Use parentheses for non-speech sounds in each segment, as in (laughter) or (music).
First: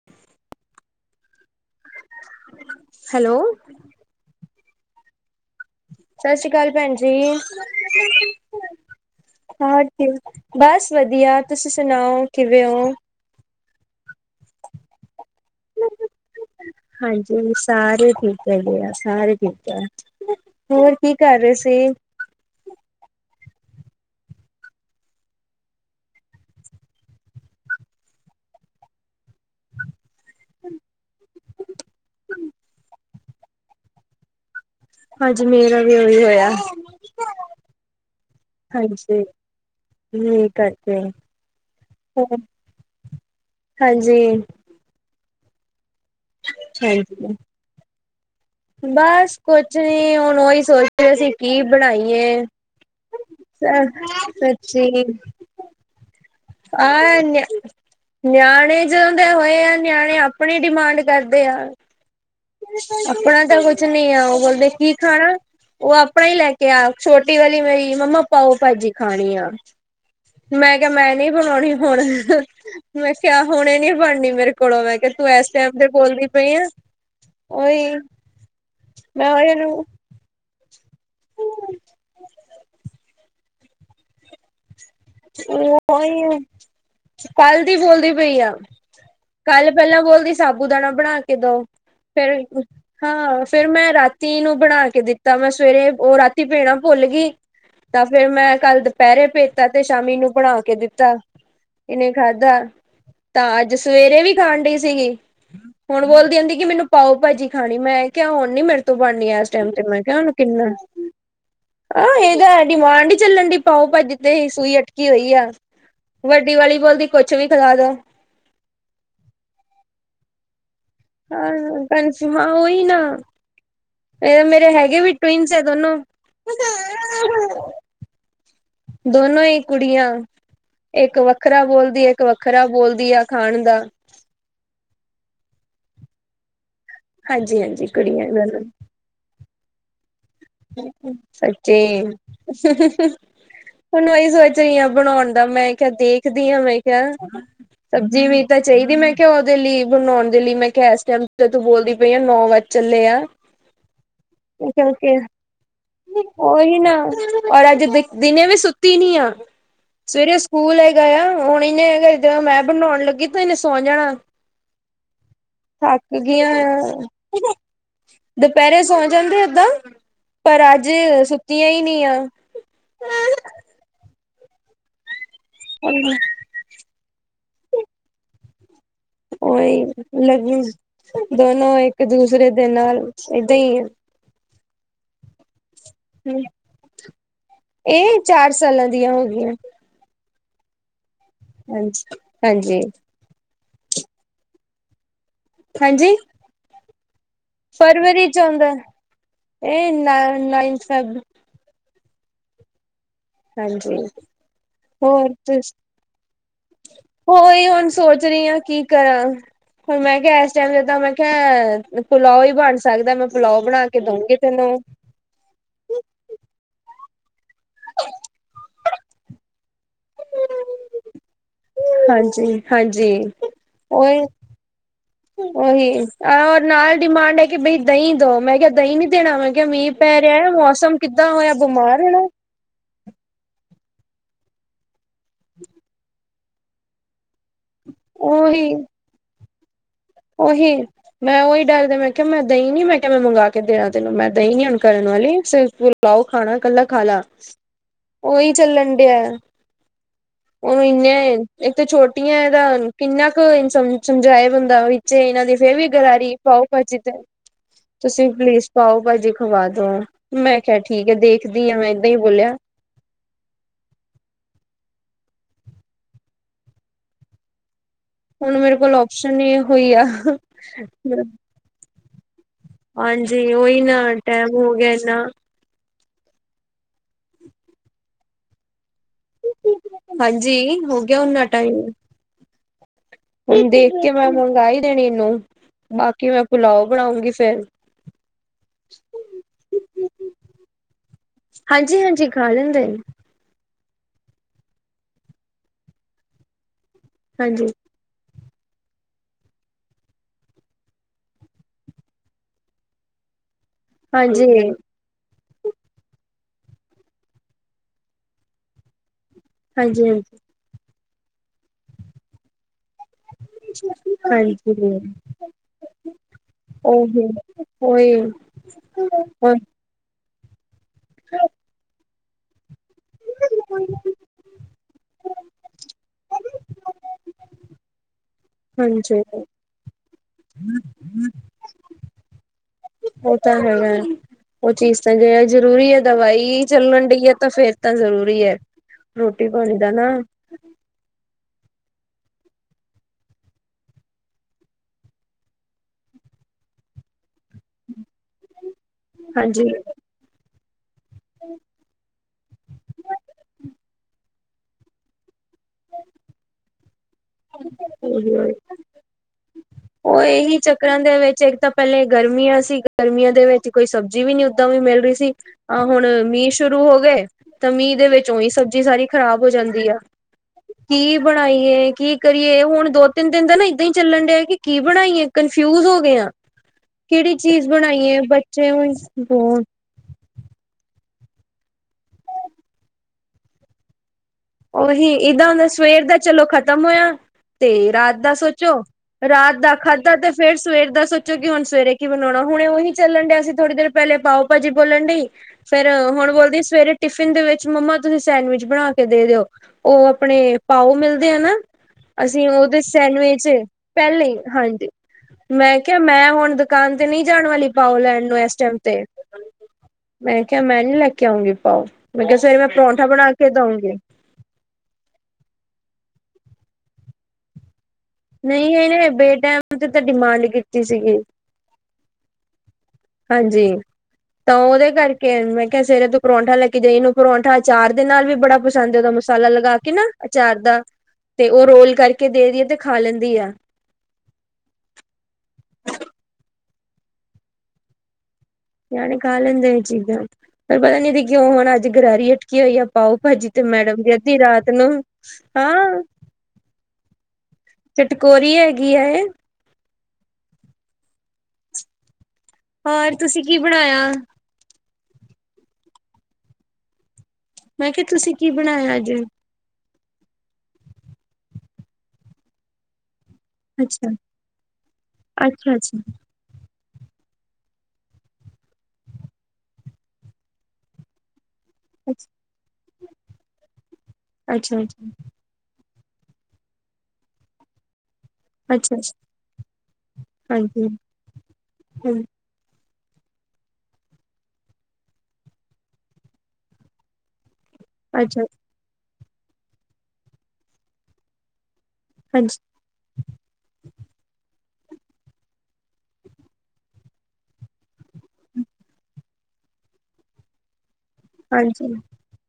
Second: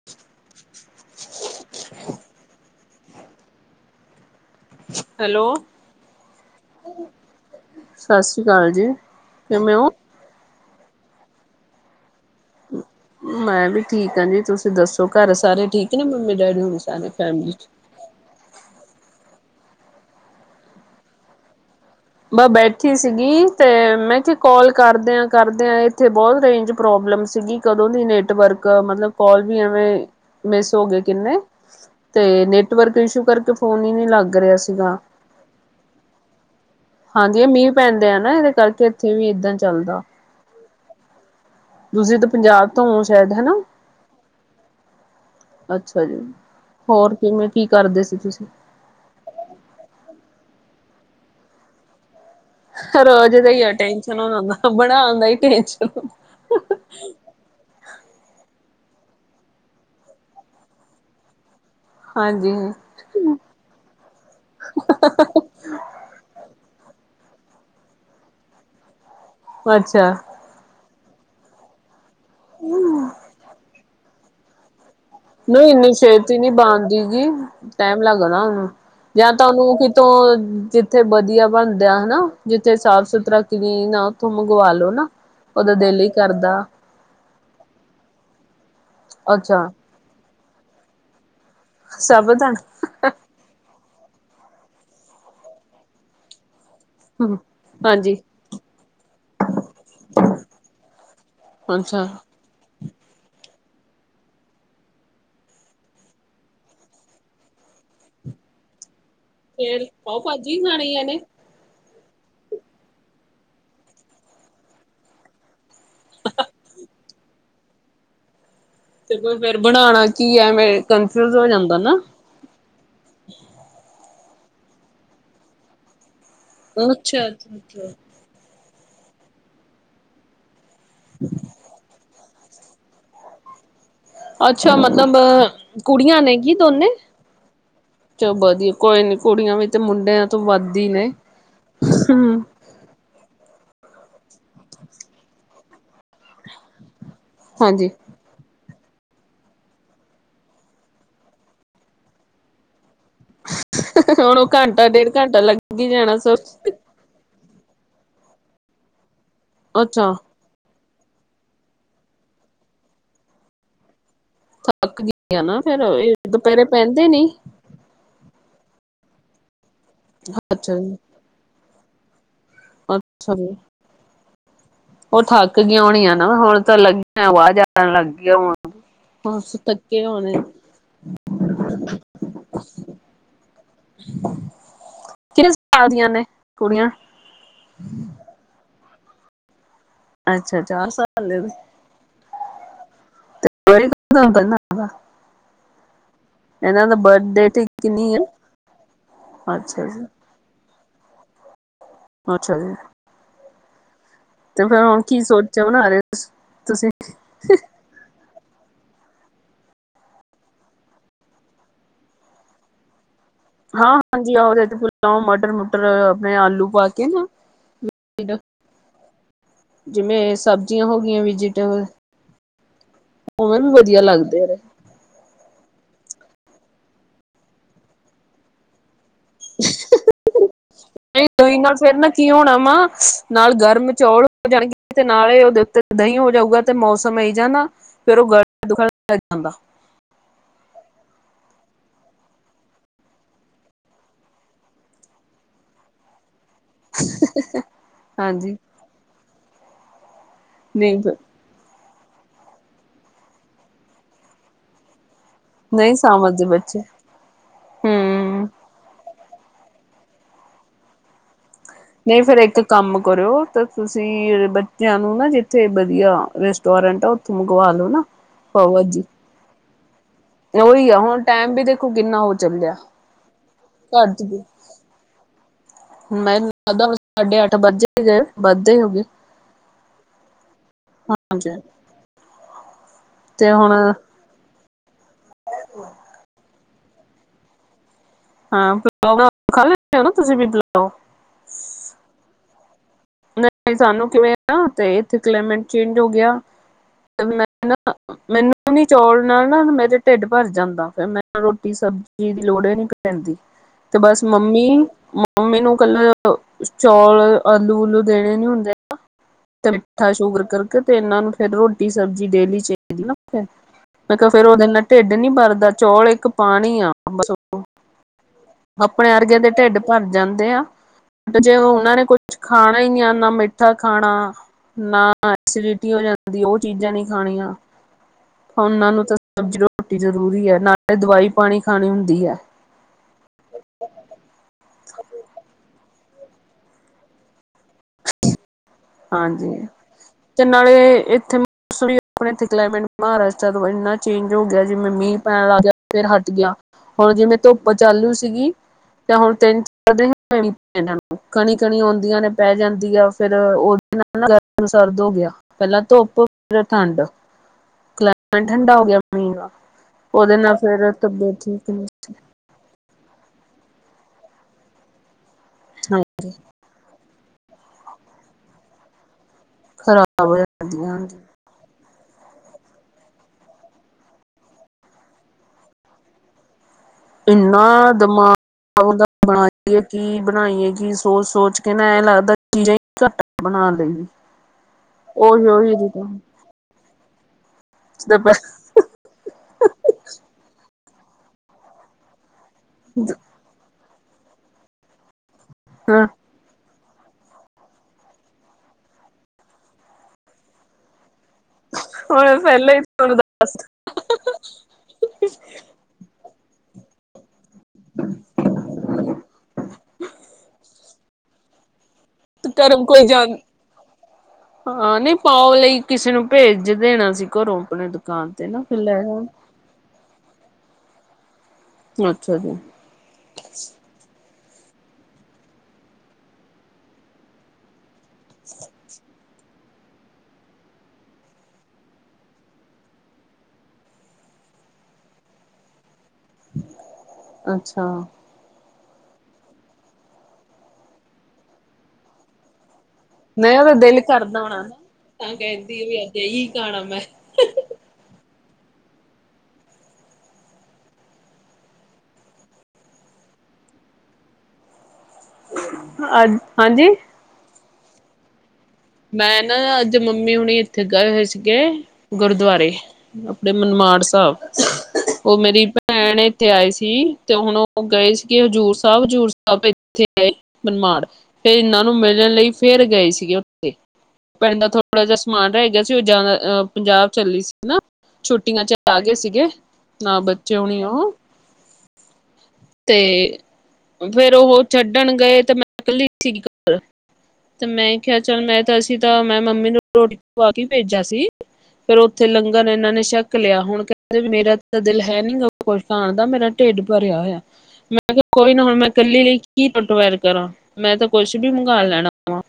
(inaudible) Hello, hello, ਸਤਿ ਸ਼੍ਰੀ ਅਕਾਲ ਭੈਣ ਜੀ, ਸਤਿ ਸ਼੍ਰੀ ਅਕਾਲ ਜੀ ਕਿਵੇਂ ਹੋਰ ਹੋ? ਠੀਕ। ਬਸ ਵਧੀਆ ਤੁਸੀਂ ਸੁਣਾਓ ਕਿਵੇਂ ਹੋ? ਮੈਂ ਵੀ ਠੀਕ ਹਾਂ ਜੀ ਤੁਸੀਂ ਦੱਸੋ ਘਰ ਸਾਰੇ ਠੀਕ ਨਾ ਮੰਮੀ- ਡੈਡੀ ਹੋੁਣ ਸਾਰੇ ਫੈਮਲੀ? ਆ ਰ ਜ ਚ ਆ ਸਾਰੇ ਠੀਕ ਆ। ਹੋਰ ਕੀ ਕਰ ਰਹੇ ਸੀ। ਬ ਬੈਠੀ ਸੀਗੀ, ਤੇ ਮੈਂ ਕਿਹਾ ਕੋਾਲ ਕਰਦਿਆਂ -ਕਰਦਿਆਂ ਇੱਥੇ ਬਹੁਤ ਰੇਂਜ ਪ੍ਰੋਬਲਮ ਸੀਗੀ। ਕਦੋਂ ਦੀ ਨੈਟਵਰਕ, ਮਤਲਬ ਕਾਲ ਵੀ ਐਵੇਂ ਮਿਸ ਹੋ ਗਏ ਕਿੰਨੇ, ਤੇ ਨੈਟਵਰਕ ਇਸ਼ੂ ਕਰਕੇ ਫੋਨ ਹੀ ਨਹੀਂ ਲੱਗ ਰਿਹਾ ਸੀਗਾ। ਹਾਂਜੀ। ਮੇਰਾ ਵੀ ਉਹੀ ਹੋਇਆ। ਹਾਂਜੀ। ਇਹ ਮੀਂਹ ਪੈਂਦੇ ਆ ਨਾ, ਇਹਦੇ ਕਰਕੇ ਇੱਥੇ ਹਾਂਜੀ, ਵੀ ਇਏਦਾਂ ਚੱਲਦਾ। ਮੀਂਹ ਕਰਕੇ ਤੁੂਸੀਂ ਤਾਂ ਪੰਜਾਬ ਤੋਂ ਸ਼ਾਇਦ, ਹਨਾ। ਹਾਂਜੀ। ਅੱਛਾ ਜੀ। ਹੋਰ, ਹਾਂਜੀ। ਕਿਵੇਂ ਕੀ ਕਰਦੇ ਸੀ ਤੁਸੀਂ? ਬਸ ਕੁਛ ਨੀ ਹੁਣ ਉਹੀ ਸੋਚ ਰ ਅਸੀਂ ਕੀ ਬਣਾਈਏ? ਰੋਜ਼ ਦਾ ਹੀ ਆ ਟੈਨਸ਼ਨ ਹੋਦਾ ਬੜਾ ਸੱਚੀ। ਆਉਂਦਾ ਟ ਆਹ ਨ ਨਿਆਣੇ ਜਦੋਂ ਦੇ ਹੋਏ ਆ, ਨਿਆਣੇ ਆਪਣੀ ਡਿਮਾਂਡ ਕਰਦੇ ਆ। ਹਾਂਜੀ ਆਪਣਾ ਤਾਂ ਕੁਛ ਨਹੀਂ ਆ ਉਹ ਬੋਲਦੇ ਕੀ ਖਾਣਾ ਉਹ ਆਪਣਾ ਹੀ ਲੈ ਕੇ ਆ, ਛੋਟੀ ਵਾਲੀ ਮੇਰੀ ਮੰਮਾ ਆਪਾਂ ਉਹ ਪਾਵ ਭਾਜੀ ਖਾਣੀ ਆ ਅੱਛਾ। ਮੈਂ ਕਿਹਾ ਮੈਂ ਨੀ ਬਣਾਉਣੀ ਹੁਣ, ਮੈਂ ਕਿਹਾ ਹੁਣ ਇਹ ਨੀ ਬਣਨੀ ਮੇਰੇ ਕੋਲੋਂ ਮੈਂ ਕਿਹਾ ਤੂੰ ਇਸ ਨਹੀਂ ਟਾਈਮ ਤੇ ਇੰਨਨੀ ਬੋਲਦੀ ਛੇਤੀ ਨਹੀਂ ਪਈ ਆ ਬਣਦੀ ਗ ਉਹੀ ਟਾਈਮ ਲੱਗਦਾ ਉਹਨੂੰ ਮੈਂ ਜਾਂ ਤੁਹਾਨੂੰ ਉਹਨੂੰ ਕਿਤੋਂ ਜਿੱਥੇ ਵਧੀਆ ਬਣਦਾ ਹਨਾ ਜਿੱਥੇ ਸਾਫ ਸੁਥਰਾ ਕਲੀਨ ਆ ਉੱਥੋਂ ਮੰਗਵਾ ਲ ਲੋ ਨਾ ਉਹਦਾ ਦਿਲ ਉਹ ਹੀ ਈ। ਕਰਦਾ ਕੱਲ ਦੀ ਬੋਲਦੀ ਪਈ ਆ, ਅੱਛਾ ਕੱਲ ਪਹਿਲਾਂ ਬੋਲਦੀ। ਸਾਬੂ ਦਾਣਾ ਬਣਾ ਕੇ ਦਓ, ਫੇਰ। ਸਾਬੂਦਾਨਾ ਹਾਂ ਫੇਿਰ ਮੈਂ ਰਾਤੀ ਇਨੂੰ ਬਣਾ ਕੇ ਦਿੱਤਾ, ਮੈਂ ਸਵੇਰੇ ਉਹ ਰਾਤੀ ਤੀ ਪੈਣਾ ਭੁੱਲ ਗਈ ਹਮ ਤਾਂ ਹਾਂਜੀ ਫੇਿਰ ਮੈਂ ਕੱਲ ਦੁਪਹਿਰੇ ਪੇਤਾ ਸ਼ਾਮੀ ਨੂੰ ਬਣਾ ਕੇ ਦਿੱਤਾ ਅੱਛਾ ਇਹਨੇ ਖਾਧਾ ਤਾਂ ਅੱਜ ਸਵੇਰੇ ਵੀ ਖਾਣ ਡਈ ਸੀਗੀ। ਹੁਣ ਬੋਲਦੀ ਦੀ ਕਿ ਮੈਨੂੰ ਪਾਓ ਭਾਜੀ ਖਾਣੀ ਮੈਂ ਕਿਹਾ ਹੁਣ ਨੀ ਮੇਰੇ ਤੋਂ ਬਣਨੀ ਐ। ਟਮ ਤੇ ਫੇਰ ਮੈਂ ਕਿਹਾ ਪਾਓ ਹੁੰਨ, ਭਾਜੀ ਕਿੰਨਾ ਖਾਣੀ ਇਹਨੇ ਆਾਂ ਇਹਦਾ ਡਿਮਾਂਡ ਹੀ ਚੱਲਣ ਡ ਪਾਓ ਭੱਜ ਤੇ ਸੂਈ ਅਟਕੀ ਹੋਈ ਆ। ਵਡੀ ਵਾਲੀ ਬੋਲ ਦੀ ਕੁਛ ਵੀ ਖਿਲਾ ਦੋ। ਤੇ ਕੋਈ ਫੇਿਰ ਬਣਾਣਾ ਕੀ ਹੈ ਮੇ ਹਾਂ ਕ ਹਾਂ ਉਓਹੀ ਨਾ, ਇਹ ਮੇਰੇ ਹੈਗੇ ਵੀ ਟਵਿਨਸ ਹੈ ਦੋਨੋ ਅੱਛਾ ਅੱਛਾ ਅੱਛਾ। ਦੋਨੋ ਹੀ ਕੁੜੀਆਂ, ਇੱਕ ਵੱਖਰਾ ਬੋਲਦੀ ਇੱਕ ਇੱਕ ਵੱਖਰਾ ਬੋਲਦੀ ਆ ਖਾਣ ਦਾ। ਅੱਛਾ ਮਤਲਬ ਕੁੜੀਆਂ ਨੇ ਗੀ ਦੋਨੇ, ਹਾਂਜੀ ਹਾਂਜੀ ਕੁੜੀਆਂ ਚਲੋ ਵਧੀਆ ਦੋਨੋ ਕੋਈ ਨੀ ਕੁੜੀਆਂ ਵੀ ਤੇ ਮੁੰਡਿਆਂ ਤੋਂ ਵੱਧ ਹੀ ਨੇ, ਹਮ ਹੁੰਨ ੳਹੀ ਸੋਚ ਰਹੀ ਹ ਬਣਾਉਣ ਦਾ, ਮੈਂ ਕਿਹਾ ਦੇਖਦੀ ਆ ਮੈਂ ਕਿਹਾ ਹਾਂਜੀ ਸਬਜ਼ੀ ਵੀ ਤਾਂ ਚਾਹੀਦੀ ਮੈਂ ਕਿਹਾ ਉਹਦੇ ਲਈ ਬਣਾਉਣ ਦੇ ਲਈ, ਮੈਂ ਕਿਹਾ ਇਸ ਟਾਈਮ ਤੂੰ ਬੋਲਦੀ ਪਈ ਆ ਨੌ ਵੱਜ ਚੱਲੇ ਆ ਹੁਣ ਉਹ ਘੰਟਾ ਡੇਢ ਕਿਉਂਕਿ ਘੰਟਾ ਲੱਗਾ ਉਹੀ ਨਾ, ਔਰ ਅੱਜ ਦਿਨੇ ਵੀ ਸੁੱਤੀ ਨੀ ਆ ਅੱਛਾ ਸਵੇਰੇ ਸਕੂਲ ਹੈਗਾ ਆ ਹੁਣ, ਇਹਨੇ ਹੈਗਾ ਮੈਂ ਬਣਾਉਣ ਲੱਗੀ ਤੇ ਇਹਨੇ ਸੌ ਜਾਣਾ। ਥੱਕ ਗਈ ਆ ਨਾ ਫੇਰ ਥੱਕ ਗੀ ਆ ਦੁਪਹਿਰੇ ਪੈਂਦੇ ਨੀ? ਦੁਪਹਿਰੇ ਸੌ ਜਾਂਦੇ ਏਦਾਂ, ਪਰ ਅੱਛਾ ਅੱਜ ਜੀ ਸੁੱਤੀਆਂ ਹੀ ਨਹੀਂ ਆ ਅੱਛਾ- ਉਹ ਥੱਕ ਗਈ ਹੋਣੀਆਂ ਨਾ ਹੁਣ ਤਾਂ ਲੱਗੀਆਂ ਆ ਜਾਣ ਲੱਗ ਹੁਣ ਹੁਣ ਉਹੀ ਥੱਕੇ ਹੋਣੇ ਲਗੀ ਦੋਨੋ ਇੱਕ ਦੂਸਰੇ ਦੇ ਨਾਲ ਏਦਾਂ ਹੀ ਹੈ ਕਿਨੇ ਸਾਲ ਦੀਆਂ? ਨੇ ਹਮ, ਕੁੜੀਆਂ? ਇਹ ਚਾਰ ਸਾਲਾਂ ਦੀਆਂ ਹੋ ਗਿਆਂ ਅੱਛਾ ਚਾਰ ਸਾਲ ਦੇ ਹਾਂਜੀ ਹਾਂਜੀ। ਦਾ ਹਾਂਜੀ ਇਹਨਾਂ ਦਾ ਬਰਡੇ ਕਿੰਨੀ ਹੈ? ਫਰਵਰੀ 'ਚ ਆਉਂਦਾ, ਅੱਛਾ ਇਹ ਜੀ। ਨ ਨਨ ਫ ਅੱਛਾ ਜੀ ਹਾਂਜੀ ਤੇ ਫੇਿਰ ਹੁਣ ਕੀ ਹੋਰ ਸੋਚਿਆ ਕਿ ਬਣਾ ਰਹੇ ਤੁਸੀਂ ਉਹੀ ਹੁਣ ਸੋਚ ਰਹੀ ਹਾਂ, ਕੀ ਕਰਾਂ ਹੁਣ ਮੈਂ ਕਿਹਾ ਇਸ ਟਾਈਮ ਜਦੋਂ ਮੈਂ ਕਿਹਾ, ਪੁਲਾਓ ਈ ਬਣ ਸਕਦਾ ਮੈਂ ਪਲਾਓ ਬਣਾ ਕੇ ਦਊਂਗੀ ਤੈਨੂੰ ਲਓ ਮਟਰ ਮੁਟਰ ਆਪਣੇ ਆਲੂ ਪਾ ਕੇ ਨਾ ਜਿਵੇਂ ਸਬਜ਼ੀਆਂ ਹੋ ਗਈਆਂ ਵੈਜੀਟੇਬਲ ਹਾਂਜੀ ਹਾਂਜੀ ਉਵੇਂ ਵੀ ਵਧੀਆ ਉਹ ਇਨ ਲੱਗਦੇ ਨੇ ਉਹੀ ਨਾਲ ਡਿਮਾਂਡ ਹੈ ਕਿ ਬਾਈ ਦਹੀਂ ਦੋ ਮੈਂ ਕਿਹਾ ਦਹੀਂ ਤੇ ਮੀਂਹ ਪੈ ਰਿਹਾ ਮੌਸਮ ਨਹੀਂ ਕਿੱਦਾਂ ਹੋਇਆ ਦਹੀਂ ਨਾਲ ਫੇਰ ਬਿਮਾਰ ਨਾ ਹੋਣਾ। ਕੀ ਹੋਣਾ ਮਾਂ ਨਾਲ ਗਰਮ ਚੌਲ ਹੋ ਜਾਣਗੇ ਤੇ ਨਾਲੇ ਉਹਦੇ ਉੱਤੇ ਦਹੀਂ ਹੋ ਜਾਊਗਾ ਤੇ ਮੌਸਮ ਇਹ ਜਾ ਨਾ ਫਿਰ ਉਹ ਉਹੀ (unintelligible) (unintelligible) ਮੈਂ ਉਹੀ ਡਰਦੇ ਮੈਂ ਕਿਹਾ ਮੈਂ ਦਹੀਂ ਨੀ ਮੈਂ ਕਿਹਾ ਮੈਂ ਮੰਗਵਾ ਕੇ ਦੇਣਾ ਤੈਨੂੰ ਮੈਂ ਦਹੀਂ ਨੀ ਹੁਣ ਕਰਨ ਵਾਲੀ ਲਓ ਖਾਣਾ ਇਕੱਲਾ ਖਾਲਾ ਓਹੀ ਹਾਂਜੀ ਚੱਲਣ ਡਿਆ ਉਹ ਨਹੀਂ ਇੰਨੀਆਂ ਇੱਕ ਤਾਂ ਛੋਟੀਆਂ ਦਾ ਕਿੰਨਾ ਸਮਝਾਏ ਬੰਦਾ ਵਿੱਚ ਇਹਨਾਂ ਦੇ ਐਵੇਂ ਨਹੀਂ ਗਰਾਰੀ ਸਮਝਦੇ ਪਾਓ ਬੱਚੇ ਭਾਜੀ ਤੇ ਤੁਸੀਂ ਹੂੰ ਪਲੀਸ ਪਾਓ ਭਾਜੀ ਖਵਾ ਦੋ ਮੈਂ ਕਿਹਾ ਠੀਕ ਹੈ ਦੇਖ। ਦੀਆਂ ਮੈਂ ਏਦਾਂ ਹੀ ਨਹੀਂ ਫਿਰ ਬੋਲਿਆ ਇੱਕ ਕੰਮ ਕਰਿਓ ਤਾਂ ਤੁਸੀਂ ਬੱਚਿਆਂ ਨੂੰ ਨਾ ਜਿੱਥੇ ਵਧੀਆ ਰੈਸਟੋਰੈਂਟ ਆ ਤੂੰ ਮੰਗਵਾ ਲੋ ਨਾ। ਹੁਣ ਪਾਓ ਮੇਰੇ ਕੋਲ ਭਾਜੀ ਓਪਸ਼ਨ ਹੀ ਕੋਈ ਆ ਉਹੀ ਆ ਹੁਣ ਟਾਈਮ ਵੀ ਦੇਖੋ ਕਿੰਨਾ ਹੋ ਚੱਲਿਆ ਹਾਂਜੀ ਉਹੀ ਨਾ ਟਾਈਮ ਹੋ ਗਿਆ ਇਨਾ ਮੈਨੂੰ ਲੱਗਦਾ ਸਾਡੇ ਅੱਠ ਵੱਜੇ ਗਏ ਵੱਧਦੇ ਹੋ ਗਏ ਹਾਂਜੀ ਹੋ ਗਿਆ ਓਨਾ ਹਾਂਜੀ ਟਾਈਮ ਹੁਣ ਦੇਖ ਕੇ ਮੈਂ ਮੰਗਾਈ ਦੇਣੀ ਇਹਨੂੰ ਬਾਕੀ ਮੈਂ ਪੁੁਲਾਓ ਬਣਾਉਂਗੀ ਫਿਰ ਹਾਂ ਪਿਲਾਓ ਖਾ ਲੈਤੇ ਹੋ ਨਾ ਤੁਸੀਂ ਪਿਲਾਓ ਹਾਂਜੀ ਹਾਂਜੀ ਖਾ ਲੈਂਦੇ ਨੇ ਸਾਨੂੰ ਕਿਵੇਂ ਆ ਤੇ ਇੱਥੇ ਕਲਾਈਮੇਟ ਚੇਂਜ ਹੋ ਗਿਆ। ਮੈਂ ਹਾਂਜੀ ਮੈਨੂੰ ਨੀ ਚੌਲ ਨਾਲ ਨਾ ਮੇਰੇ ਢਿੱਡ ਭਰ ਜਾਂਦਾ ਫਿਰ ਮੈਂ ਰੋਟੀ ਸਬਜ਼ੀ ਚੀਜ਼ ਦੀ ਲੋੜ ਹੀ ਨਹੀਂ ਪੈਂਦੀ ਤੇ ਬਸ ਹਾਂਜੀ ਮੰਮੀ ਮੰਮੀ ਨੂੰ ਕੱਲ ਚੌਲ ਆਲੂ ਉੱਲੂ ਦੇਣੇ ਨੀ ਹੁੰਦੇ ਤੇ ਹਾਂਜੀ ਮਿੱਠਾ ਸ਼ੂਗਰ ਕਰਕੇ ਤੇ ਇਹਨਾਂ ਨੂੰ ਫਿਰ ਰੋਟੀ ਸਬਜ਼ੀ ਦੇਣੀ ਚਾਹੀਦੀ ਨਾ ਫਿਰ। ਹਾਂਜੀ ਮੈਂ ਕਿਹਾ ਫਿਰ ਉਹਦੇ ਨਾਲ ਹਾਂਜੀ ਢਿੱਡ ਨੀ ਭਰਦਾ ਚੌਲ ਇੱਕ ਪਾਣੀ ਆ ਓਏ ਆਪਣੇ ਅਰਗਿਆਂ ਦੇ ਢਿੱਡ ਭਰ ਜਾਂਦੇ ਆ ਜੇ ਉਹਨਾਂ ਨੇ ਕੁਛ ਖਾਣਾ ਹੀ ਨਾ ਆ ਨਾ ਮਿੱਠਾ ਖਾਣਾ, ਨਾ ਐਸੀਡਿਟੀ ਹੋ ਜਾਂਦੀ ਉਹ ਚੀਜ਼ਾਂ ਨਹੀਂ ਖਾਣੀਆਂ। ਉਹਨਾਂ ਨੂੰ ਤਾਂ ਹਾਂਜੀ ਸਬਜ਼ੀ ਰੋਟੀ ਜ਼ਰੂਰੀ ਹੈ ਨਾਲੇ ਦਵਾਈ ਪਾਣੀ ਖਾਣੀ ਹੁੰਦੀ ਹੈ। ਉਹ ਤਾਂ ਹੈਗਾ ਉਹ ਚੀਜ਼ ਤਾਂ ਜੇ ਜ਼ਰੂਰੀ ਹੈ। ਦਵਾਈ ਚੱਲਣ ਡਈ ਹੈ ਤਾਂ ਫਿਰ ਤਾਂ ਜ਼ਰੂਰੀ ਹੈ। ਰੋਟੀ ਹਾਂਜੀ ਪਾਣੀ ਦਾ ਨਾ ਤੇ ਨਾਲੇ ਇੱਥੇ ਮੋਸਲੀ ਆਪਣੇ ਇਥੇ ਕਲਾਈਮੇਟ ਬਣਾ ਰਿਹਾ ਸੀ ਤੋਂ ਇੰਨਾ ਚੇਂਜ ਹੋ ਗਿਆ। ਜਿਵੇਂ ਮੀਂਹ ਪੈਣ ਲੱਗ ਫਿਰ ਹਟ ਗਿਆ। ਹੁਣ ਜਿਵੇਂ, ਧੁੱਪ ਚਾਲੂ ਸੀਗੀ ਤੇ ਹੁਣ ਤਿੰਨ ਚਾਰ ਹਾਂਜੀ ਦਿਨ ਚ, ਭੈਣੀ ਇਹਨਾਂ ਨੂੰ ਕਣੀ- ਕਣੀ ਆਉਂਦੀਆਂ ਨੇ ਪੈ ਜਾਂਦੀ ਆ ਫਿਰ ਉਹਦੇ ਨਾਲ ਗਰਮ ਸਰਦ ਹੋ, ਗਿਆ ਪਹਿਲਾਂ ਧੁੱਪ ਫਿਰ ਠੰਡ ਕਲਾਮੇਟ ਠੰਡਾ ਹੋ ਗਿਆ ਪਾਣੀ ਦਾ ਉਹ ਇਹੀ ਚੱਕਰਾਂ ਦੇ ਵਿੱਚ ਇੱਕ ਤਾਂ ਨਹੀਂ ਪਹਿਲੇ ਗਰਮੀਆਂ ਸੀ। ਗਰਮੀਆਂ ਦੇ ਵਿੱਚ ਕੋਈ ਸਬਜ਼ੀ ਵੀ ਨਹੀਂ ਓਦਾਂ ਵੀ ਮਿਲ ਰਹੀ ਸੀ! ਆਹ ਹੁਣ ਹਾਂਜੀ ਮੀਂਹ ਸ਼ੁਰੂ ਹੋ ਗਏ। ਤਾਂ ਮੀਂਹ ਦੇ ਵਿੱਚੋਂ ਹੀ ਸਬਜ਼ੀ ਸਾਰੀ ਖਰਾਬ ਹੋ ਜਾਂਦੀ। ਖਰਾਬ ਹੋ ਜਾਂਦੀ ਹਾਂਜੀ ਕੀ ਬਣਾਈਏ ਕੀ, ਕਰੀਏ ਹੁਣ ਦੋ ਤਿੰਨ ਦਿਨ ਦਾ ਨਾ ਇਦਾਂ ਹੀ ਚੱਲਣ ਡਿਆ ਕਿ -ਕੀ ਬਣਾਈਏ ਕਨਫਿਊਜ ਹੋ ਗਏ ਆ। ਕੇੜੀ ਚੀਜ਼ ਇੰਨਾ ਬਣਾਈਏ ਬੱਚੇ ਦਿਮਾਗ ਨੂੰ ਦਾ ਬ ਬਣਾਈਏ ਕੀ ਬਣਾਈਏ ਕੀ ਸੋਚ-ਸੋਚ ਕੇ ਐ ਲੱਗਦਾ ਚੀਜ਼ਾਂ ਘੱਟ ਬਣਾ ਲਈਏ ਓਹੀ ਏਦਾਂ ਹੁੰਦਾ ਸਵੇਰ ਦਾ ਚਲੋ ਖਤਮ ਹੋਇਆ ਤੇ ਰਾਤ ਦਾ ਸੋਚੋ। ਰਾਤ ਦਾ ਖਾਧਾ ਤੇ ਫੇਰ ਸਵੇਰ ਦਾ ਸੋਚੋ ਕਿ ਹੁਣ ਸਵੇਰੇ ਕੀ ਬਣਾਉਣਾ। ਹੁਣ ਉਹੀ ਚੱਲਣ ਡਿਆ ਆ ਸੀ। ਅਸੀਂ ਥੋੜ੍ਹੀ ਦੇਰ ਪਹਿਲੇ ਪਾਓ ਭਾਜੀ ਬੋਲਣ ਡਈ ਫੇਰ ਹੁਣ ਬੋਲਦੀ ਸਵੇਰੇ ਟਿਫਿਨ ਦੇ ਵਿੱਚ ਮੰਮਾ ਤੁਸੀਂ ਸੈਂਡਵਿਚ ਬਣਾ ਕੇ ਦੇ ਦਿਓ, ਉਹ ਆਪਣੇ ਪਾਓ ਮਿਲਦੇ ਆ ਨਾ। ਅਸੀਂ ਪਹਿਲਾਂ ਉਹਦੇ ਹੀ ਤੁਹਾਨੂੰ ਸੈਂਡਵਿਚ ਦੱਸ ਪਹਿਲੇ ਹਾਂਜੀ ਮੈਂ ਕਿਹਾ ਮੈਂ ਹੁਣ ਦੁਕਾਨ ਤੇ ਨਹੀਂ ਜਾਣ ਵਾਲੀ ਪਾਓ ਲੈਣ ਨੂੰ ਐਸ ਟਾਈਮ ਤੇ ਮੈਂ ਕਿਹਾ ਮੈਂ ਨੀ ਲੈ ਕੇ ਆਉਂਗੀ ਪਾਓ, ਮੈਂ ਕਿਹਾ ਸਵੇਰੇ ਮੈਂ ਧਰਮ ਪਰੌਂਠਾ ਕੋਈ ਬਣਾ ਜਾਣ ਕੇ ਦਊਂਗੀ। ਹਾਂ ਨਈ ਪਾਓ ਲਈ ਕਿਸੇ ਨੂੰ ਭੇਜ ਦੇਣਾ ਸੀ। ਘਰੋਂ ਆਪਣੇ ਦੁਕਾਨ ਤੇ ਨਾ ਨਹੀਂ ਫਿਰ ਏ ਲੈ ਨੇ ਜਾਣ ਬੇ ਟਾਈਮ ਤੇ ਤਾਂ ਡਿਮਾਂਡ ਕੀਤੀ ਸੀਗੀ। ਅੱਛਾ ਜੀ। ਹਾਂਜੀ, ਤਾਂ ਉਹਦੇ ਕਰਕੇ ਮੈਂ ਕਿਆ ਸਵੇਰੇ ਤੂੰ ਪਰੌਂਠਾ ਲੈ ਕੇ ਜਾਈ। ਇਹਨੂੰ ਪਰੌਂਠਾ ਚਾਰ ਦੇ ਨਾਲ ਵੀ ਬੜਾ ਪਸੰਦ ਹੈ। ਉਹਦਾ ਮਸਾਲਾ ਲਗਾ ਕੇ ਨਾ ਅਚਾਰ ਦਾ ਤੇ ਉਹ ਰੋਲ ਕਰਕੇ ਦੇ ਦੀਆ ਤੇ ਖਾ ਲੈਂਦੀ ਆ। ਅੱਛਾ। ਨਿਆਣੇ ਖਾ ਲੈਂਦੇ ਨੇ ਚੀਜ਼ਾਂ ਤੇ ਪਤਾ ਨੀ ਕਿਉਂ ਹੋਣ ਅੱਜ ਗਰਰੀ ਹ ਕੀਆ ਪਾਓ ਭਾਜੀ ਨਹੀਂ ਤੇ ਉਹਦਾ ਦਿਲ ਮੈਡਮ ਦੀ ਅੱਧੀ ਕਰਦਾ ਹੋਣਾ ਰਾਤ ਨਾ ਨੂੰ ਤਾਂ ਕਹਿੰਦੀ ਹਾਂ। ਵੀ ਅੱਜ ਇਹੀ ਖਾਣਾ ਮੈਂ ਚਟਕੋਰੀ ਹੈਗੀ ਆ ਏ ਹੋਰ ਤੁਸੀਂ ਕੀ ਬਣਾਇਆਂ? ਅੱਜ ਹਾਂਜੀ। ਮੈਂ ਕਿਆ ਤੁਸੀਂ ਕੀ ਬਣਾਇਆ? ਅੱਜ ਮੈਂ ਨਾ ਅੱਜ ਮੰਮੀ ਹੁਣੀ ਇੱਥੇ ਗਏ ਹੋਏ ਸੀਗੇ ਗੁਰਦੁਆਰੇ ਆਪਣੇ ਮਨਮਾਡ ਅੱਛਾ ਸਾਹਬ ਉਹ ਮੇਰੀ ਅੱਛਾ ਅੱਛਾ ਭੈਣ ਏ। ਏਥੇ ਆਏ ਸੀਤੇ ਹੁਣ ਉਹ ਗਏ ਸੀਗੇ, ਹਜ਼ੂਰ ਸਾਹਿਬ ਹਜ਼ੂਰ ਸਾਹਿਬ ਏਥੇ ਆਏ ਮਨਮਾੜ ਫ ਇੰਨਾ ਮਿਲਣ ਅੱਛਾ ਲਈ ਫੇਰ ਗਏ ਸੀਗੇ, ਉੱਥੇ ਪੈਂਦਾ ਅੱਛਾ ਥੋੜਾ ਜਿਹਾ ਅੱਛਾ ਸਮਾਨ ਰਹਿ ਗਿਆ। ਉਹ ਜ਼ਿਆਦਾ ਅਹ ਪੰਜਾਬ ਚੱਲੀ ਸੀ। ਹੈ ਨਾ ਛੁੱਟੀਆਂ ਚ ਆ ਗਏ ਅੱਛਾ ਸੀਗੇ ਨਾ ਬੱਚੇ ਹੋਣੀ ਉਹ ਹੂੰ। ਤੇ ਫੇਰ ਉਹ ਛੱਡਣ ਗਏ ਤੇ ਮੈਂ ਕੱਲੀ ਸੀਗੀ ਘਰ ਤੇ ਮੈਂ ਕਿਹਾ ਚਲ ਅੱਛਾ ਮੈਂ ਤਾਂ ਅਸੀਂ ਤਾਂ ਮੈਂ ਮੰਮੀ ਨੂੰ ਰੋਟੀ ਖਵਾ ਕੇ ਭੇਜਿਆ ਸੀ। ਫਿਰ ਉੱਥੇ ਹਾਂਜੀ ਲੰਗਰ ਇਹਨਾਂ ਨੇ ਛਕ ਛਕ ਲਿਆ ਹੁਣ ਕਹਿੰਦੇ, ਵੀ ਮੇਰਾ ਤਾਂ ਦਿਲ ਹੈ ਨੀ ਗਾ ਕੁਛ ਖਾਣ ਦਾ ਮੇਰਾ ਢਿੱਡ ਭਰਿਆ ਹੋਇਆ। ਮੈਂ ਕਿਹਾ ਕੋਈ ਨਾ ਹੁਣ ਮੈਂ ਕੱਲੀ ਲਈ ਕੀ ਟੁੱਟ ਵੈਰ ਕਰਾਂ। ਮੈਂ ਤਾਂ ਕੁਛ ਵੀ ਮੰਗਵਾ ਹਾਂਜੀ ਲੈਣਾ ਵਾ,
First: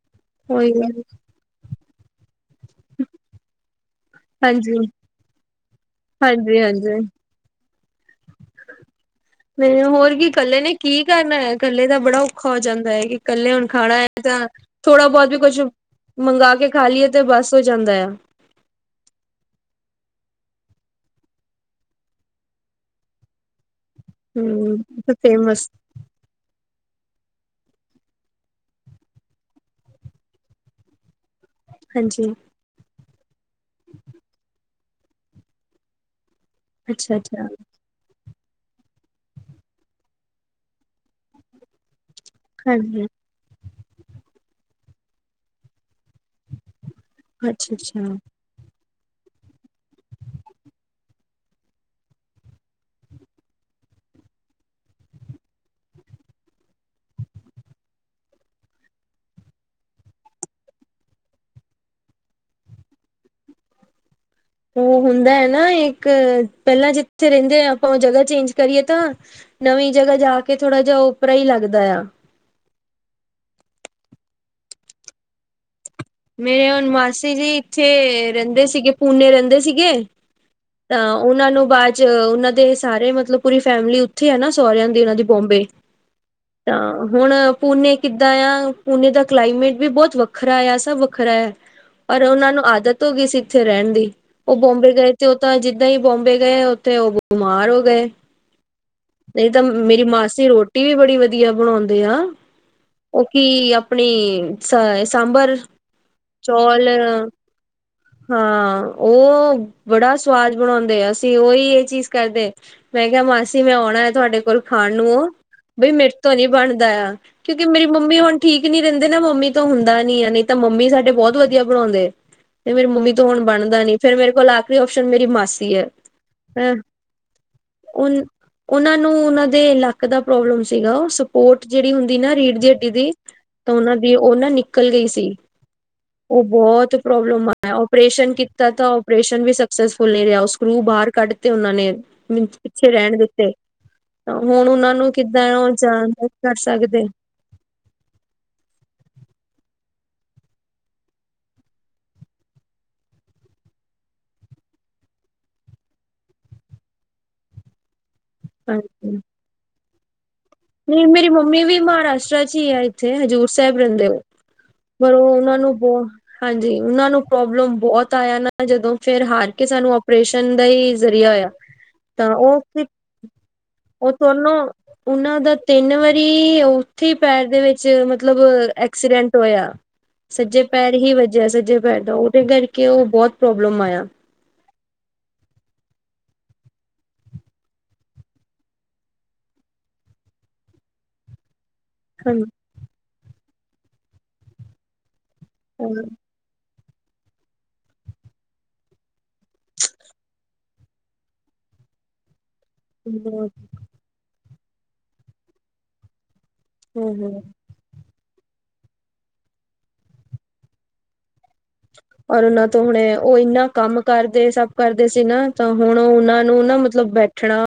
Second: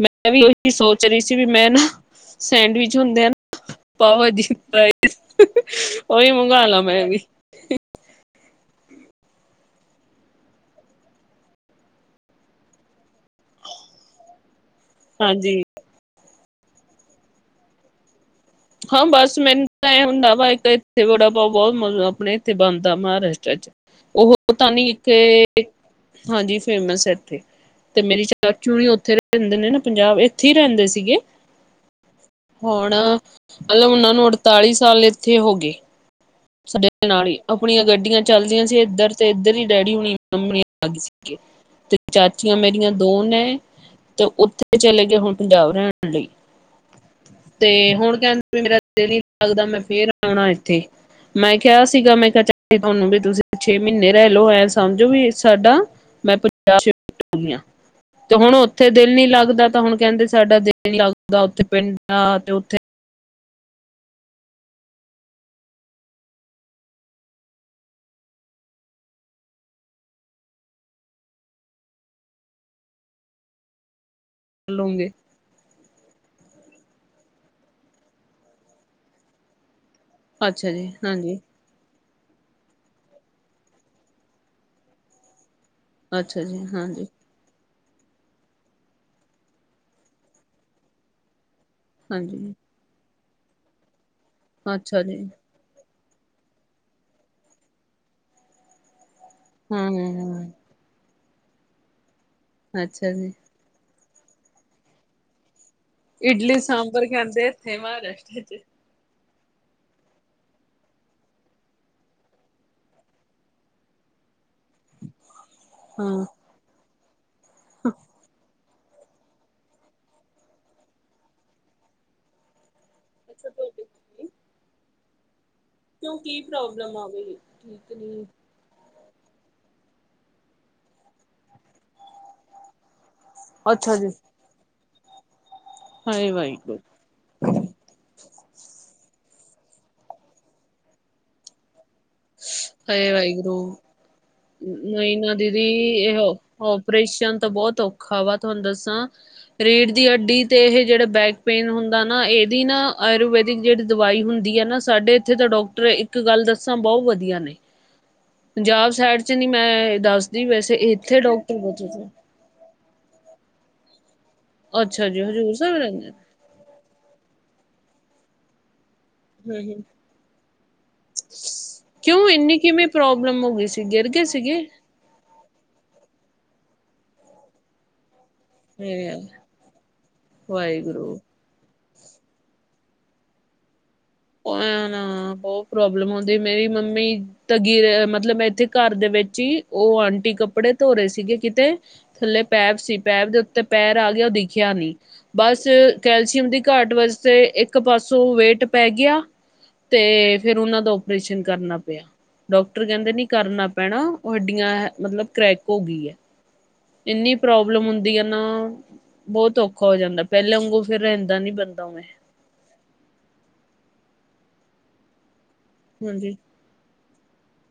ਮੈਂ ਵੀ ਇਹੀ ਉਹੀ ਹੈ। ਸੋਚ ਰਹੀ ਸੀ ਵੀ ਮੈਂ ਨਾ ਸੈਂਡਵਿਚ ਹੁੰਦੇ ਆਨਾ। ਪਾਉ ਬਾਜੀ ਹਾਂਜੀ ਉਈ ਹਾਂਜੀ ਮੰਗਾਂਲਾ ਹਾਂਜੀ ਮੈਂ ਵੀ ਹੋਰ ਕੀ ਇਕੱਲੇ ਨੇ ਕੀ ਕਰਨਾ ਐ। ਕੱਲੇ ਦਾ ਬੜਾ ਔਖਾ ਹੋ ਜਾਂਦਾ ਹੈ ਕਿ ਕੱਲੇ ਹੁਣ ਖਾਣਾ ਐ ਤਾਂ ਥੋੜਾ ਬਹੁਤ ਵੀ ਕੁੱਛ ਹਾਂਜੀ ਮੰਗਾ ਕੇ ਖਾ ਲਈਏ ਤੇ ਬਸ ਹੋ ਜਾਂਦਾ ਐ। ਹਾਂ, ਬਸ ਮੈਨੂੰ ਤਾਂਆਏ ਹੁੰਦਾ ਵਾ ਇੱਕ ਇੱਥੇ ਵੜਾ ਪਾਓ ਬਹੁਤ ਮਿਲਦਾ। ਆਪਣੇ ਇੱਥੇ ਬਣਦਾ ਮਹਾਰਾਸ਼ਟਰ ਚ ਉਹ ਤਾਂ ਹਮ ਨੀ ਇੱਕ ਫੇਮਸ ਹਾਂਜੀ ਫੇਮਸ ਹੈ। ਇੱਥੇ ਤੇ ਮੇਰੀ ਚਾਚੂ ਹੁਨੀ ਉੱਥੇ ਰਹਿੰਦੇ ਨੇ ਨਾ ਪੰਜਾਬ ਇੱਥੇ ਹੀ ਰਹਿੰਦੇ ਸੀਗੇ ਹਾਂਜੀ। ਹੁਣ ਮਤਲਬ ਉਹਨਾਂ ਨੂੰ ਅੜਤਾਲੀ ਸਾਲ ਏਥੇ ਹੋਗੇ। ਸਾਡੇ ਦੇ ਅੱਛਾ ਨਾਲ ਹੀ ਅੱਛਾ ਆਪਣੀਆਂ ਗੱਡੀਆਂ ਚੱਲਦੀਆਂ ਸੀ। ਏਧਰ ਤੇ ਏਧਰ ਈ ਡੈਡੀ ਹੁਣੀ ਤੇ ਮੰਮੀ ਆਗੀ ਸੀਗੀ ਤੇ ਚਾਚ ਮੇਰੀਆਂ ਹਾਂਜੀ ਦੋ ਨੇ ਤੇ ਉੱਥੇ ਚਲੇ ਗਏ ਹੁਣ ਪੰਜਾਬ ਰਹਿਣ ਅੱਛਾ ਤੇ, ਹੁਣ ਅੱਛਾ ਕਹਿੰਦੇ ਮੇਰਾ ਦਿਲ ਹੀ ਨੀ ਲੱਗਦਾ, ਮੈਂ ਫੇਿਰ ਆਉਣਾ ਇੱਥੇ ਮੈਂ ਕਿਹਾ ਸੀਗਾ ਮੈਂ ਕਿਹਾ ਤੁਹਾਨੂੰ ਵੀ ਤੁਸੀਂ ਛੇ ਮਹੀਨੇ ਰਹਿ ਲਓ ਐ ਸਮਝੋ ਵੀ ਸਾਡਾ ਮੈਂ ਪੰਜਾਹ (inaudible) ਤੇ ਹੁਣ ਉੱਥੇ ਦਿਲ ਨੀ ਲੱਗਦਾ ਤਾਂ, ਹੁਣ ਕਹਿੰਦੇ ਸਾਡਾ ਦਿਲ ਨ ਲੱਗਦਾ ਉੱਥੇ ਪਿੰਡ ਦਾ ਤੇ ਉੱਥੇ ਉਹ ਹੁੰਦਾ ਹੈ ਨਾ ਇੱਕ, ਪਹਿਲਾਂ ਜਿੱਥੇ ਰਹਿੰਦੇ ਆ ਆਪਾਂ ਉਹ ਜਗ੍ਹਾ ਚੇਂਜ ਕਰੀਏ ਤਾਂ ਨਵੀਂ ਜਗ੍ਹਾ ਜਾ ਕੇ ਥੋੜਾ ਜਿਹਾ ਉਓਪਰਾ ਹੀ ਲੱਗਦਾ ਆ। ਪੁੰਨੇ ਮੇਰੇ ਹੁਣ ਮਾਸੀ ਜੀ ਇੱਥੇ ਰਹਿੰਦੇ ਸੀਗੇ, ਪੂਨੇ ਰਹਿੰਦੇ ਸੀਗੇ ਅੱਛਾ ਜੀ ਤਾਂ, ਹਾਂਜੀ। ਉਹਨਾਂ ਨੂੰ ਬਾਅਦ ਉਹ ਦੇ ਸਾਰੇ ਮਤਲਬ ਪੂਰੀ ਫੈਮਿਲੀ ਉੱਥੇ ਆ ਨਾ ਸਹੁਰਿਆਂ ਦੀ ਉਹਨਾਂ ਦੀ ਬੋਂਬੇ ਅੱਛਾ ਜੀ, ਤਾਂ ਹਾਂਜੀ, ਹੁਣ ਪੂਨੇ ਕਿੱਦਾਂ ਆ ਪੂਨੇ ਦਾ ਕਲਾਈਮੇਟ ਵੀ ਬਹੁਤ ਵੱਖਰਾ ਆ, ਸਭ ਵੱਖਰਾ ਆ, ਪਰ ਉਹਨਾਂ ਹਾਂਜੀ, ਨੂੰ ਆਦਤ ਹੋ ਗਈ ਸੀ ਇੱਥੇ ਰਹਿਣ ਦੀ, ਉਹ ਬੋਂਬੇ ਅੱਛਾ ਗਏ ਜੀ। ਤੇ ਉਹ ਤਾਂ, ਅੱਜ ਜਿਦਾਂ ਹੀ ਬੋਂਬੇ ਗਏ ਉੱਥੇ ਉਹ ਬਿਮਾਰ ਹੋ ਗਏ, ਨਹੀਂ ਤਾਂ ਮੇਰੀ ਮਾਸੀ ਹੂੰ। ਰੋਟ ਟੀ ਵੀ ਬੜੀ ਵਧੀਆ ਬਣਾਉਂਦੇ ਆ ਅੱਛਾ ਉਹ ਜੀ। ਕੀ ਆਪਣੀ ਸਾਂਬਰ, ਇਡਲੀ ਸਾਂਬਰ ਚੌਲ ਖਾਂਦੇ ਇਥੇ ਮਹਾਰਾਸ਼ਟਰ ਚ, ਹਾਂ ਉਹ ਬੜਾ ਸਵਾਦ ਬਣਾਉਂਦੇ ਆ, ਅਸੀਂ ਉਹੀ ਇਹ ਚੀਜ਼ ਕਰਦੇ, ਮੈਂ ਕਿਹਾ ਮਾਸੀ ਮੈਂ ਆਉਣਾ ਹੈ, ਤੁਹਾਡੇ ਕੋਲ ਖਾਣ ਨੂੰ ਉਹ ਬਈ ਮੇਰੇ ਹਾਂ। ਤੋਂ ਨੀ ਬਣਦਾ ਆ, ਕਿਉਂਕਿ ਮੇਰੀ ਮੰਮੀ ਹੁਣ ਠੀਕ ਨੀ ਰਹਿੰਦੇ ਨਾ ਮੰਮੀ ਤੋਂ ਹੁੰਦਾ ਨੀ ਆ ਨਹੀਂ ਤਾਂ, ਮੰਮੀ ਸਾਡੇ ਬਹੁਤ ਵਧੀਆ ਬਣਾੳਦੇਂ ਤੇ, ਮੇਰੀ ਮੰਮੀ ਹੁਣ ਅੱਛਾ ਬਣਦਾ ਤੁਹਾਡੇ ਨੀ, ਫਿਰ ਮੇਰੇ ਕੋਲ ਆਖਰੀ ਓਪਸ਼ਨ ਮੇਰੀ ਮਾਸੀ ਹੈ। ਕਿਉਂ ਕੀ ਹੈਂ ਪ੍ਰੋਬਲਮ ਆ ਗਈ‌। ਉਹ ਉਹਨਾਂ ਨੂੰ ਉਹਨਾਂ ਦੇ ਲੱਕ ਦਾ ਪ੍ਰੋਬਲਮ ਸੀਗਾ, ਉਹ ਸਪੋਰਟ ਜਿਹੜੀ ਹੁੰਦੀ ਨਾ ਰੀੜ ਦੀ ਹੱਡੀ ਦੀ। ਤਾਂ ਉਹਨਾਂ ਅੱਛਾ ਜੀ, ਦੀ ਉਹ ਨਾ ਨਿਕਲ ਗਈ ਸੀ, ਹਾਏ ਉਹ ਵਾਹਿਗੁਰੂ, ਬਹੁਤ ਪ੍ਰੋਬਲਮ ਆਇ ਓਪਰੇਸ਼ਨ ਕੀਤਾ ਤਾਂ, ਓਪਰੇਸ਼ਨ ਵੀ ਸਕਸੈਸਫੁਲ ਨਹੀਂ ਰਿਹਾ, ਸਕਲੋ ਬਾਹਰ ਕੱਢ ਤੇ ਉਹਨਾਂ ਨੇ ਮਨੂ ਪਿੱਛੇ ਹਾਏ ਰਹਿਣ ਦਿੱਤੇ। ਵਾਹਿਗੁਰੂ। ਹੁਣ' ਉਹਨਾਂ ਨੂੰ ਨਹੀਂ ਨਾ ਕਿੱਦਾਂ ਦੀਦੀ ਉਹ ਜਾਣ ਇਹ ਕਰ ਸਕਦੇ। ਓਪਰੇਸ਼ਨ ਤਾਂ ਤੁਹਾਨੂੰ ਦੱਸਾਂ, ਰੀੜ੍ਹ ਦੀ ਅੱਡੀ ਤੇ ਇਹ ਜਿਹੜਾ ਬੈਕ ਪੇਨ ਹੁੰਦਾ ਨਾ, ਇਹਦੀ ਨਾ ਆਯੁਰਵੇੈਦਿਕ ਜਿਹੜੀ ਦਵਾਈ ਹੁੰਦੀ ਹੈ ਨਾ ਸਾਡੇ ਇੱਥੇ ਤਾਂ ਡਾਕਟਰ, ਇੱਕ ਗੱਲ ਦੱਸਾਂ ਬਹੁਤ ਵਧੀਆ ਨੇ ਪੰਜਾਬ ਹਾਂਜੀ ਸਾਈਡ 'ਚ ਨੀ ਮੈਂ ਦੱਸ ਨਹੀਂ ਮੇਰੀ ਮੰਮੀ ਵੀ ਮਹਾਰਾਸ਼ਟਟਰ 'ਚ ਹੀ ਆ ਇੱਥੇ, ਹਜ਼ੂਰ ਸਾਹਿਬ ਰਹਿੰਦੇ ਹੋ ਅੱਛਾ ਪਰ ਜੀ ਉਹ ਹਜ਼ੂਰ ਉਹਨਾਂ ਸਾਹਿਬ ਨੂੰ ਬਹੁ, ਰਹਿੰਦੇ ਹਾਂਜੀ ਉਹਨਾਂ ਨੂੰ ਪ੍ਰੋਬਲਮ ਬਹੁਤ ਆਇਆ ਨਾ। ਤਾਂ ਜਦੋਂ ਫੇਰ ਹਾਰ ਹੂੰ ਕੇ ਹੂੰ ਸਾਨੂੰ ਆਪਓਰੇਸ਼ਨ ਦਾ ਹੀ ਜ਼ਰੀਆ ਹੋਇਆ। ਕਿਉਂ ਤਾਂ ਇੰਨੀ ਉਹ ਕਿਵੇਂ ਫਿਰ ਪ੍ਰੋਬਲਮ ਹੋ ਗਈ ਸੀ ਗਿਰ ਉਹ ਗਏ ਦੋਨੋਂ ਸੀਗੇ ਉਹਨਾਂ ਦਾ ਤਿੰਨ ਵਾਰੀ ਉੱਥੇ ਪੈਰ ਦੇ ਵਿੱਚ ਮਤਲਬ- ਹੇ ਐਕਸੀਡੈਂਟ ਹੋਇਆ। ਸੱਜੇ ਪੈਰ ਹੀ ਵਾਹਿਗੁਰੂ ਹੁਬ ਸਜੇ ਪੈਰ ਦਾ, ਉਹਦੇ ਕਰਕੇ ਉਹ ਬਹੁਤ ਪ੍ਰੋਬਲਮ ਆਇਆ (unintelligible) ਬਹੁਤ ਪ੍ਰੋਬਲਮ ਹਉਦੀ, ਮੇਰੀ ਮੰਮੀ ਤੇ ਗੀਰੇ ਮਤਲਬ ਮੈਂ ਇੱਥੇ ਘਰ ਦੇ ਵਿੱਚ ਹੀ, ਉਹ ਆਂਟੀ ਕੱਪੜੇ ਧੋ ਰਹੇ ਸੀਗੇ ਕਿਤੇ ਥੱਲੇ ਪੈਪ ਸੀ ਪੈਪ ਦੇ ਉੱਤੇ ਪੈਰ ਆ ਗਿਆ ਉਹ ਦਿਖਿਆ ਨਹੀਂ, ਬਸ ਕੈਲਸ਼ੀਅਮ ਦੀ ਘੱਟ ਵਾਸਤੇ, ਇੱਕ ਪਾਸੋਂ ਵੇਟ ਪੈ ਗਿਆ, ਤੇ ਫੇਰ ਉਹਨਾਂ ਦਾ ਓਪਰੇਸ਼ਨ ਕਰਨਾ ਪਿਆ ਡਾਕਟਰ ਕਹਿੰਦੇ ਨੀ ਕਰਨਾ ਪੈਣਾ ਹੱਡੀਆਂ ਮਤਲਬ ਕਰੈਕ ਹੋ ਗਈ ਹੈ। ਇੰਨੀ ਪ੍ਰੋਬਲ ਮਤਲਬ ਹੁੰਦੀ ਹੈ ਨਾ, ਬਹੁਤ ਔਖਾ ਹੋ ਜਾਂਦਾ। ਪਹਿਲਾਂ ਵਂਗੂ ਫੇਰ ਰਹਿੰਦਾ ਨੀ ਬੰਦਾ ਔਰ ਉਹਨਾਂ ਤੋਂ ਹੁਣੇ, ਉਹ ਇੰਨਾ ਕੰਮ ਕਰਦੇ ਸਭ ਕਰਦੇ ਸੀ ਨਾ। ਤਾਂ ਹੁਣ ਹਾਂਜੀ ਉਹਨਾਂ ਨੂੰ ਨਾ ਮਤਲਬ ਬੈਠਣਾ